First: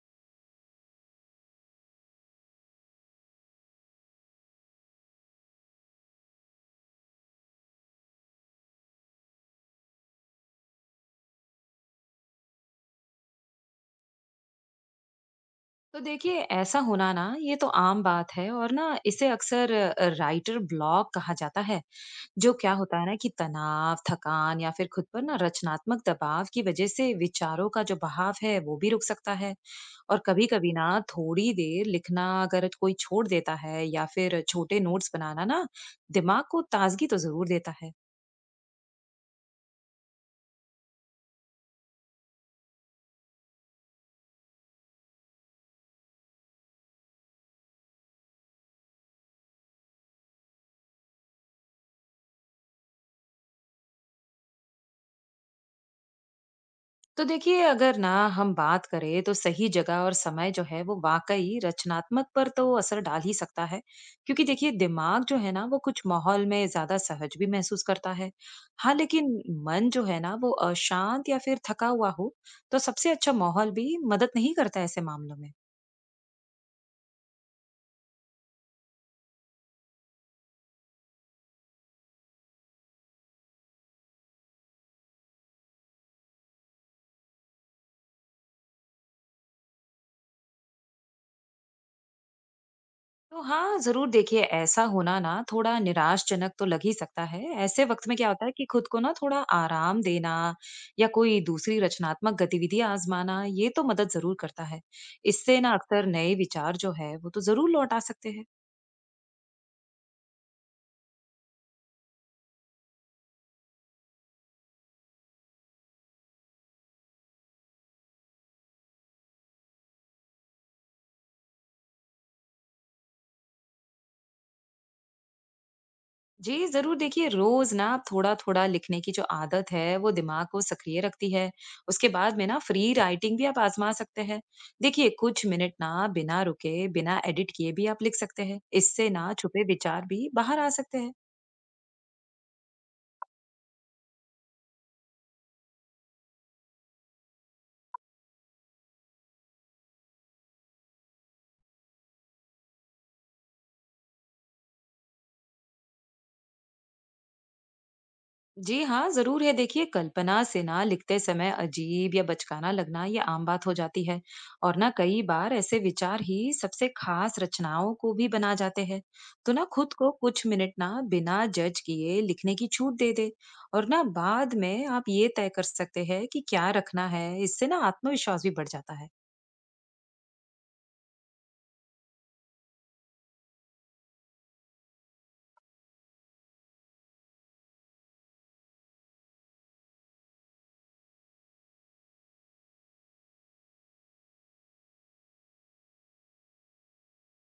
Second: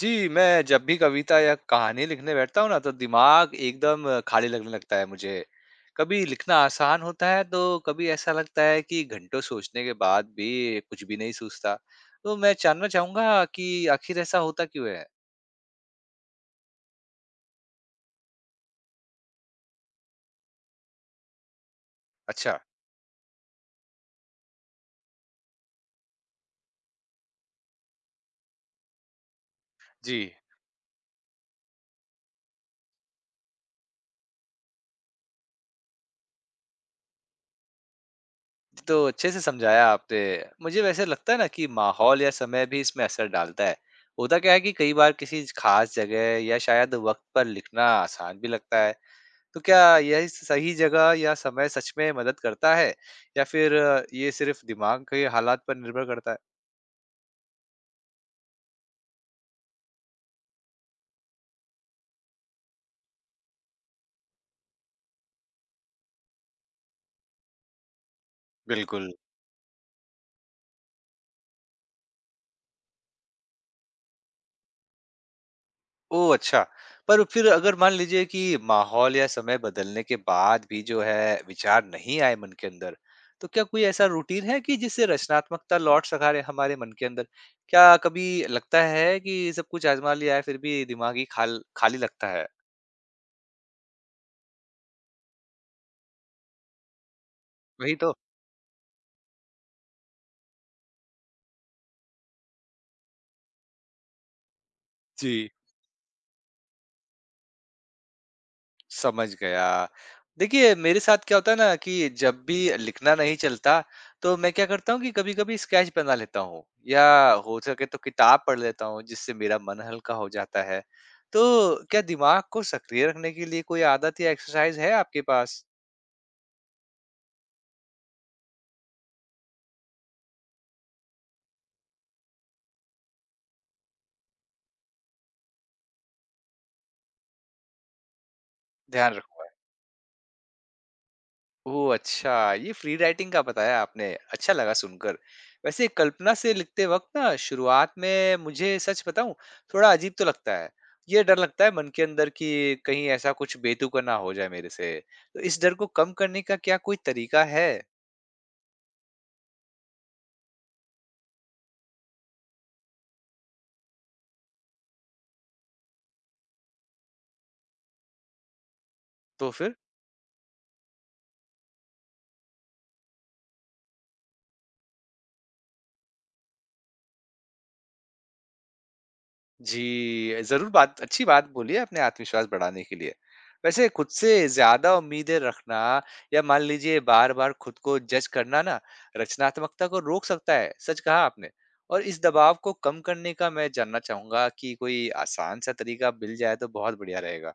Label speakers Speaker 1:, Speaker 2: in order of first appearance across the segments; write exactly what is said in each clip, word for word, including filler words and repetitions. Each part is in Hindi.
Speaker 1: जी, मैं जब भी कविता या कहानी लिखने बैठता हूँ ना, तो दिमाग एकदम खाली लगने लगता है मुझे। कभी लिखना आसान होता है, तो कभी ऐसा लगता है कि घंटों सोचने के बाद भी कुछ भी नहीं सूझता। तो मैं जानना चाहूँगा कि आखिर ऐसा होता क्यों है?
Speaker 2: तो देखिए ऐसा होना ना ये तो आम बात है और ना इसे अक्सर राइटर ब्लॉक कहा जाता है। जो
Speaker 1: अच्छा,
Speaker 2: क्या होता है ना कि तनाव, थकान या फिर खुद पर ना रचनात्मक दबाव की वजह से विचारों का जो बहाव है वो भी रुक सकता है।
Speaker 1: जी।
Speaker 2: और कभी कभी ना थोड़ी देर लिखना अगर कोई छोड़ देता है या फिर छोटे नोट्स बनाना ना दिमाग को ताजगी तो जरूर देता है।
Speaker 1: तो अच्छे से समझाया आपने। मुझे वैसे लगता है ना कि माहौल या समय भी इसमें असर डालता है। होता क्या है कि कई बार किसी खास जगह या शायद वक़्त पर लिखना आसान भी लगता है। तो क्या यह सही जगह या समय सच में मदद करता है या फिर अ, ये सिर्फ दिमाग के हालात पर निर्भर करता है।
Speaker 2: तो देखिए अगर ना हम बात करें तो सही जगह और समय जो है वो वाकई रचनात्मक पर तो असर डाल ही सकता है। क्योंकि देखिए दिमाग जो है ना वो कुछ माहौल में ज्यादा सहज भी महसूस करता है। हाँ
Speaker 1: बिल्कुल।
Speaker 2: लेकिन मन जो है ना वो अशांत या फिर थका हुआ हो तो सबसे अच्छा माहौल भी मदद नहीं करता ऐसे मामलों में।
Speaker 1: ओ अच्छा। पर फिर अगर मान लीजिए कि माहौल या समय बदलने के बाद भी जो है विचार नहीं आए मन के अंदर, तो क्या कोई ऐसा रूटीन है कि जिससे रचनात्मकता लौट सका रहे हमारे मन के अंदर। क्या कभी लगता है कि सब कुछ आजमा लिया है फिर भी दिमागी खाल खाली लगता है?
Speaker 2: तो हाँ, ज़रूर देखिए ऐसा होना ना थोड़ा निराशजनक तो लग ही सकता है। ऐसे
Speaker 1: वही
Speaker 2: वक़्त
Speaker 1: तो।
Speaker 2: में क्या होता है कि खुद को ना थोड़ा आराम देना या कोई दूसरी रचनात्मक गतिविधि आज़माना, ये तो मदद ज़रूर करता है।
Speaker 1: जी।
Speaker 2: इससे ना अक्सर नए विचार जो है, वो तो ज़रूर लौट आ सकते हैं।
Speaker 1: समझ गया। देखिए, मेरे साथ क्या होता है ना कि जब भी लिखना नहीं चलता, तो मैं क्या करता हूँ कि कभी-कभी स्केच बना लेता हूँ या हो सके तो किताब पढ़ लेता हूँ, जिससे मेरा मन हल्का हो जाता है। तो क्या दिमाग को सक्रिय रखने के लिए कोई आदत या एक्सरसाइज़ है आपके पास?
Speaker 2: जी, ज़रूर देखिए रोज़ ना थोड़ा-थोड़ा लिखने की जो आदत है वो दिमाग को सक्रिय रखती है। उसके बाद में ना फ्री राइटिंग भी आप आज़मा सकते हैं। देखिए कुछ मिनट ना बिना रुके, बिना एडिट किए भी आप लिख सकते हैं। इससे
Speaker 1: ध्यान
Speaker 2: ना
Speaker 1: रखूँगा।
Speaker 2: छुपे विचार भी बाहर आ सकते हैं।
Speaker 1: ओह! अच्छा, ये फ्री राइटिंग का बताया आपने, अच्छा लगा सुनकर। वैसे कल्पना से लिखते वक़्त ना शुरुआत में मुझे सच बताऊँ, थोड़ा अजीब तो लगता है। ये डर लगता है मन के अंदर कि कहीं ऐसा कुछ बेतुका ना हो जाए मेरे से। तो इस डर को कम करने का क्या कोई तरीका है?
Speaker 2: जी हाँ, जरूर है। देखिए, कल्पना से ना लिखते समय अजीब या बचकाना लगना ये आम बात हो जाती है और ना कई बार ऐसे विचार ही सबसे खास रचनाओं को भी बना जाते हैं।
Speaker 1: तो
Speaker 2: तो ना
Speaker 1: फिर?
Speaker 2: खुद को कुछ मिनट ना बिना जज किए लिखने की छूट दे दे और ना बाद में आप ये तय कर सकते हैं कि क्या रखना है। इससे ना आत्मविश्वास भी बढ़ जाता है।
Speaker 1: जी, ज़रूर बात अच्छी बात बोली है आपने आत्मविश्वास बढ़ाने के लिए। वैसे खुद से ज़्यादा उम्मीदें रखना या मान लीजिए बार-बार खुद को जज करना ना, रचनात्मकता को रोक सकता है, सच कहा आपने। और इस दबाव को कम करने का मैं जानना चाहूँगा कि कोई आसान सा तरीका मिल जाए तो बहुत बढ़िया रहेगा।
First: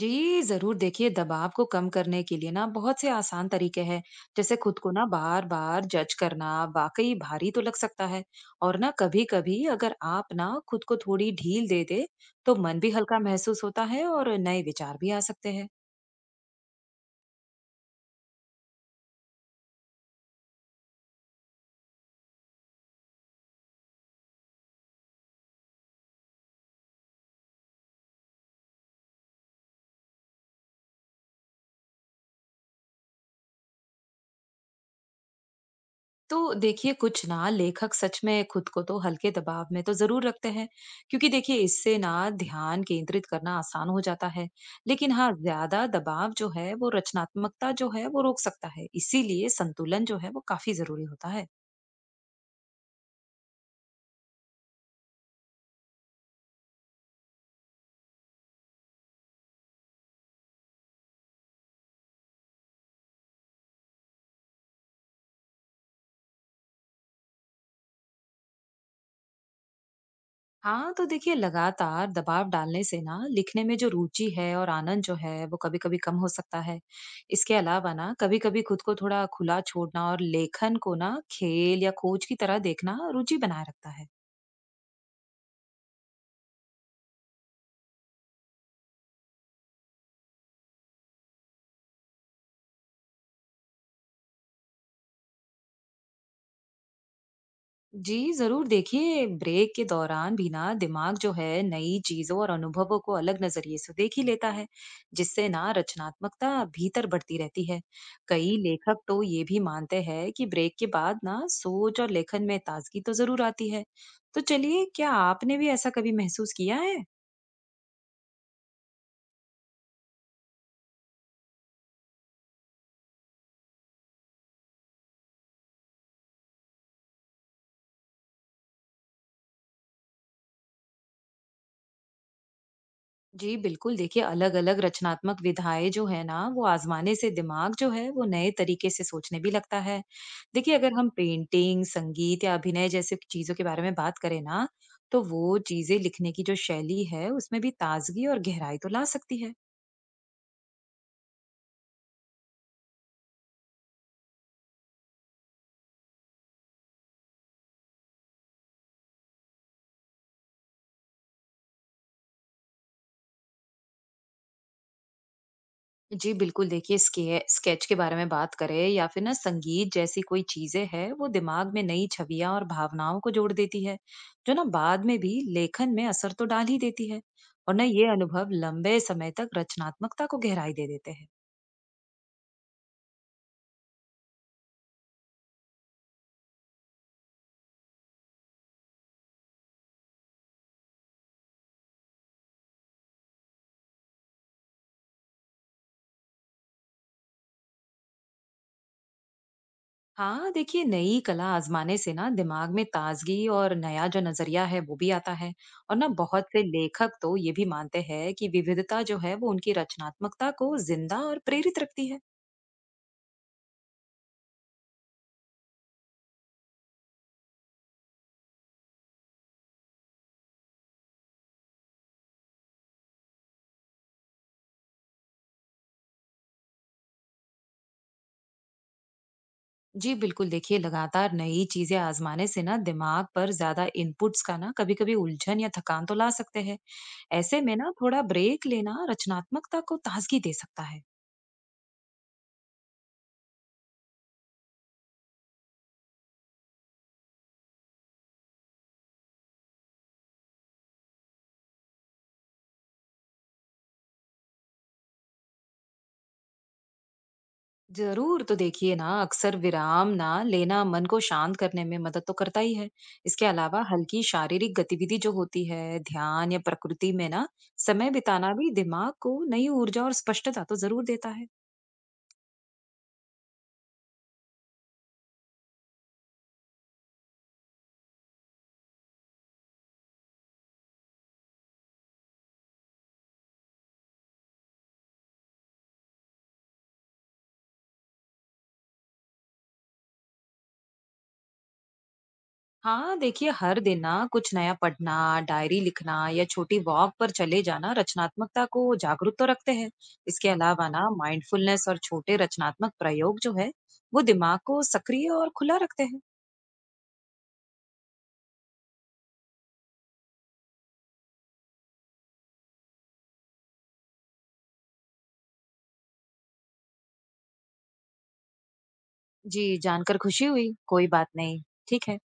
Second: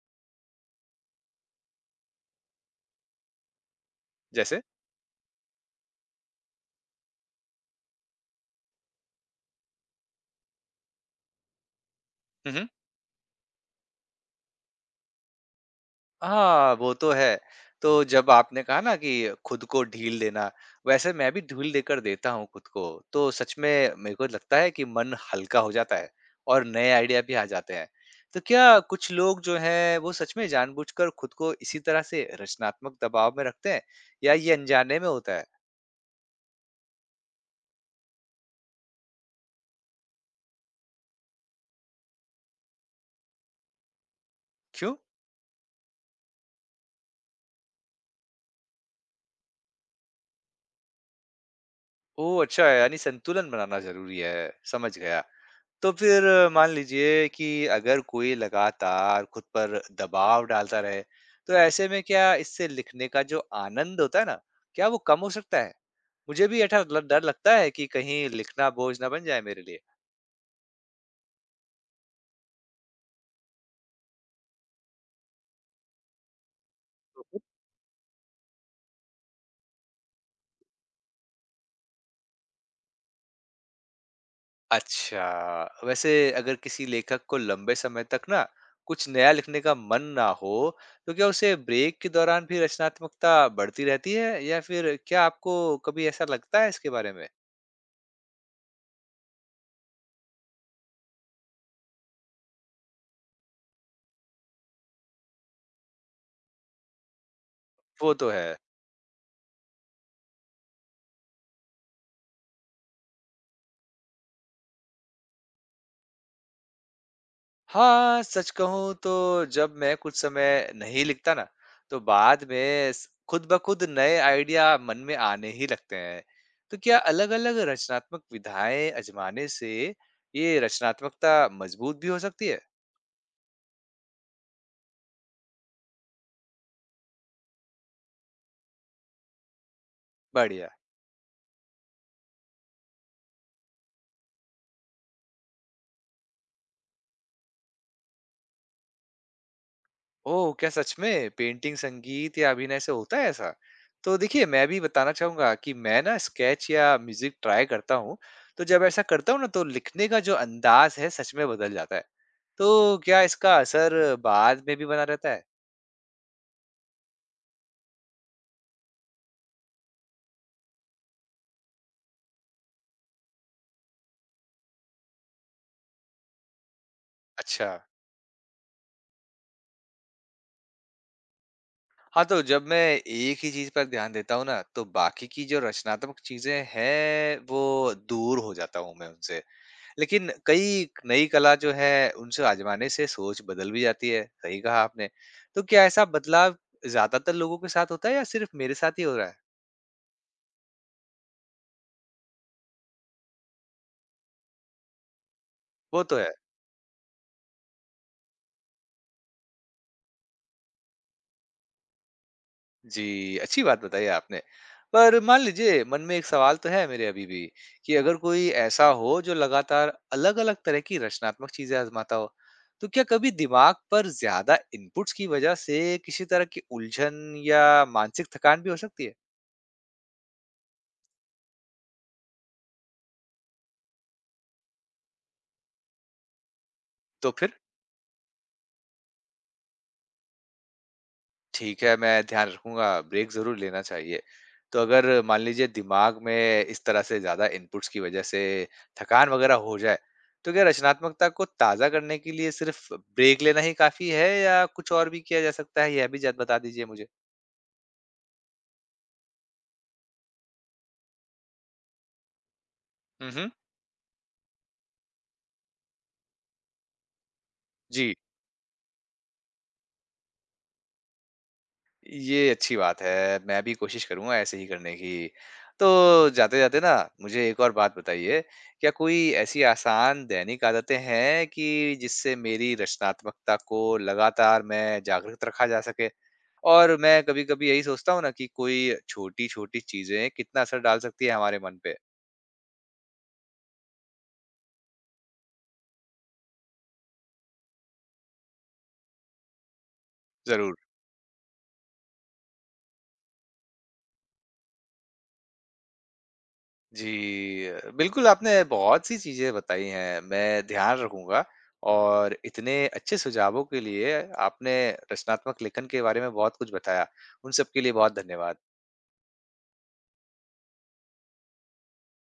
Speaker 2: जी, ज़रूर देखिए दबाव को कम करने के लिए ना बहुत से आसान तरीके हैं। जैसे
Speaker 1: जैसे?
Speaker 2: खुद को ना बार-बार जज करना वाक़ई भारी तो लग सकता है, और ना कभी-कभी अगर आप ना खुद को थोड़ी ढील दे दे,
Speaker 1: हुँ,
Speaker 2: तो
Speaker 1: हुँ।
Speaker 2: मन भी हल्का महसूस होता है और नए विचार भी आ सकते हैं।
Speaker 1: हाँ, वो तो है। तो जब आपने कहा ना कि खुद को ढील देना, वैसे मैं भी ढील देकर देता हूँ खुद को। तो सच में मेरे को लगता है कि मन हल्का हो जाता है और नए आइडिया भी आ जाते हैं। तो क्या कुछ लोग जो हैं वो सच में जानबूझकर खुद को इसी तरह से रचनात्मक दबाव में रखते हैं या ये अनजाने में होता है?
Speaker 2: तो देखिए कुछ ना लेखक सच में खुद को तो हल्के दबाव में तो जरूर रखते हैं क्योंकि देखिए इससे ना ध्यान केंद्रित करना आसान हो जाता है।
Speaker 1: क्यों?
Speaker 2: लेकिन हाँ ज्यादा दबाव जो है वो रचनात्मकता जो है वो रोक सकता है, इसीलिए संतुलन जो है वो काफी जरूरी होता है।
Speaker 1: ओह! अच्छा है, यानी संतुलन बनाना ज़रूरी है। समझ गया। तो फिर अ, मान लीजिए कि अगर कोई लगातार खुद पर दबाव डालता रहे, तो ऐसे में क्या इससे लिखने का जो आनंद होता है ना, क्या वो कम हो सकता है? मुझे भी ऐसा ल- डर लगता है कि कहीं लिखना बोझ ना बन जाए मेरे लिए।
Speaker 2: हाँ तो देखिए लगातार दबाव डालने से ना लिखने में जो रुचि है और आनंद जो है वो कभी कभी कम हो सकता है।
Speaker 1: मम्म।
Speaker 2: इसके अलावा ना कभी कभी खुद को थोड़ा खुला छोड़ना और लेखन को ना खेल या खोज की तरह देखना रुचि बनाए रखता है।
Speaker 1: अच्छा, वैसे अगर किसी लेखक को लंबे समय तक ना कुछ नया लिखने का मन ना हो, तो क्या उसे ब्रेक के दौरान भी रचनात्मकता बढ़ती रहती है या फिर क्या आपको कभी ऐसा लगता है इसके बारे में?
Speaker 2: जी, ज़रूर देखिए, ब्रेक के दौरान भी ना दिमाग जो है नई चीज़ों और अनुभवों को अलग नज़रिए से देख ही लेता है, जिससे ना रचनात्मकता भीतर बढ़ती रहती है।
Speaker 1: वो तो
Speaker 2: कई
Speaker 1: है।
Speaker 2: लेखक तो ये भी मानते हैं कि ब्रेक के बाद ना सोच और लेखन में ताजगी तो ज़रूर आती है। तो चलिए, क्या आपने भी ऐसा कभी महसूस किया है?
Speaker 1: हाँ, सच कहूँ तो जब मैं कुछ समय नहीं लिखता ना, तो बाद में स खुद ब खुद नए आइडिया मन में आने ही लगते हैं। तो क्या अलग-अलग रचनात्मक विधाएँ आज़माने से ये रचनात्मकता मजबूत भी हो सकती है?
Speaker 2: जी बिल्कुल देखिए अलग-अलग रचनात्मक विधाएं जो है ना वो आजमाने से दिमाग जो है वो नए तरीके से सोचने भी लगता है।
Speaker 1: बढ़िया।
Speaker 2: देखिए अगर हम पेंटिंग, संगीत या अभिनय जैसे चीजों के बारे में बात करें ना तो वो चीजें लिखने की जो शैली है उसमें भी ताजगी और गहराई तो ला सकती है।
Speaker 1: ओह! क्या सच में पेंटिंग, संगीत या अभिनय से होता है ऐसा? तो देखिए, मैं भी बताना चाहूँगा कि मैं ना स्केच या म्यूज़िक ट्राई करता हूँ, तो जब ऐसा करता हूँ ना तो लिखने का जो अंदाज़ है सच में बदल जाता है। तो क्या इसका असर बाद में भी बना रहता है?
Speaker 2: जी बिल्कुल देखिए स्के स्केच के बारे में बात करें या फिर ना संगीत जैसी कोई चीजें हैं वो दिमाग में नई छवियां और भावनाओं को जोड़ देती है, जो ना बाद में भी लेखन में असर तो डाल ही देती है।
Speaker 1: अच्छा।
Speaker 2: और ना ये अनुभव लंबे समय तक रचनात्मकता को गहराई दे देते हैं।
Speaker 1: हाँ, तो जब मैं एक ही चीज़ पर ध्यान देता हूँ ना, तो बाकी की जो रचनात्मक चीज़ें हैं, वो दूर हो जाता हूँ मैं उनसे। लेकिन कई नई कला जो है, उनसे आज़माने से सोच बदल भी जाती है, सही कहा आपने। तो क्या ऐसा बदलाव ज़्यादातर लोगों के साथ होता है या सिर्फ़ मेरे साथ ही हो रहा है?
Speaker 2: हाँ देखिए नई कला आजमाने से ना दिमाग में ताजगी और नया जो नजरिया है वो भी आता है। और
Speaker 1: वो
Speaker 2: ना
Speaker 1: तो है।
Speaker 2: बहुत से लेखक तो ये भी मानते हैं कि विविधता जो है वो उनकी रचनात्मकता को जिंदा और प्रेरित रखती है।
Speaker 1: जी, अच्छी बात बताई आपने। पर मान लीजिए मन में एक सवाल तो है मेरे अभी भी कि अगर कोई ऐसा हो जो लगातार अलग-अलग तरह की रचनात्मक चीज़ें आज़माता हो, तो क्या कभी दिमाग पर ज़्यादा इनपुट्स की वज़ह से किसी तरह की उलझन या मानसिक थकान भी हो सकती है?
Speaker 2: जी बिल्कुल देखिए लगातार नई चीजें आजमाने से ना दिमाग पर ज्यादा इनपुट्स का ना कभी कभी उलझन या थकान तो ला सकते हैं।
Speaker 1: तो फिर?
Speaker 2: ऐसे में ना थोड़ा ब्रेक लेना रचनात्मकता को ताजगी दे सकता है।
Speaker 1: ठीक है, मैं ध्यान रखूँगा, ब्रेक ज़रूर लेना चाहिए। तो अगर मान लीजिए दिमाग में इस तरह से ज़्यादा इनपुट्स की वज़ह से थकान वग़ैरह हो जाए, तो क्या रचनात्मकता को ताज़ा करने के लिए सिर्फ़ ब्रेक लेना ही काफ़ी है या कुछ और भी किया जा सकता है? यह भी ज़रा बता दीजिए मुझे।
Speaker 2: जरूर तो देखिए ना अक्सर विराम ना लेना मन को शांत करने में मदद तो करता ही है।
Speaker 1: हुँ,
Speaker 2: इसके
Speaker 1: हुँ।
Speaker 2: अलावा हल्की शारीरिक गतिविधि जो होती है, ध्यान या प्रकृति में ना समय
Speaker 1: जी।
Speaker 2: बिताना भी दिमाग को नई ऊर्जा और स्पष्टता तो जरूर देता है।
Speaker 1: ये अच्छी बात है। मैं भी कोशिश करूँगा ऐसे ही करने की। तो जाते-जाते ना मुझे एक और बात बताइए, क्या कोई ऐसी आसान दैनिक आदतें हैं कि जिससे मेरी रचनात्मकता को लगातार मैं जागृत रखा जा सके? और मैं कभी-कभी यही सोचता हूँ ना कि कोई छोटी-छोटी चीज़ें कितना असर डाल सकती है हमारे मन पे?
Speaker 2: हाँ देखिए हर दिन ना कुछ नया पढ़ना, डायरी लिखना या छोटी वॉक पर चले जाना रचनात्मकता को जागरूक तो रखते हैं। इसके
Speaker 1: ज़रूर।
Speaker 2: अलावा ना माइंडफुलनेस और छोटे रचनात्मक प्रयोग जो है वो दिमाग को सक्रिय और खुला रखते हैं।
Speaker 1: जी, अ, बिल्कुल आपने बहुत सी चीज़ें बताई हैं, मैं ध्यान रखूँगा और इतने अच्छे सुझावों के लिए आपने रचनात्मक लेखन के बारे में बहुत कुछ बताया। उन सब के लिए बहुत धन्यवाद।
Speaker 2: जी जानकर खुशी हुई। कोई बात नहीं। ठीक है।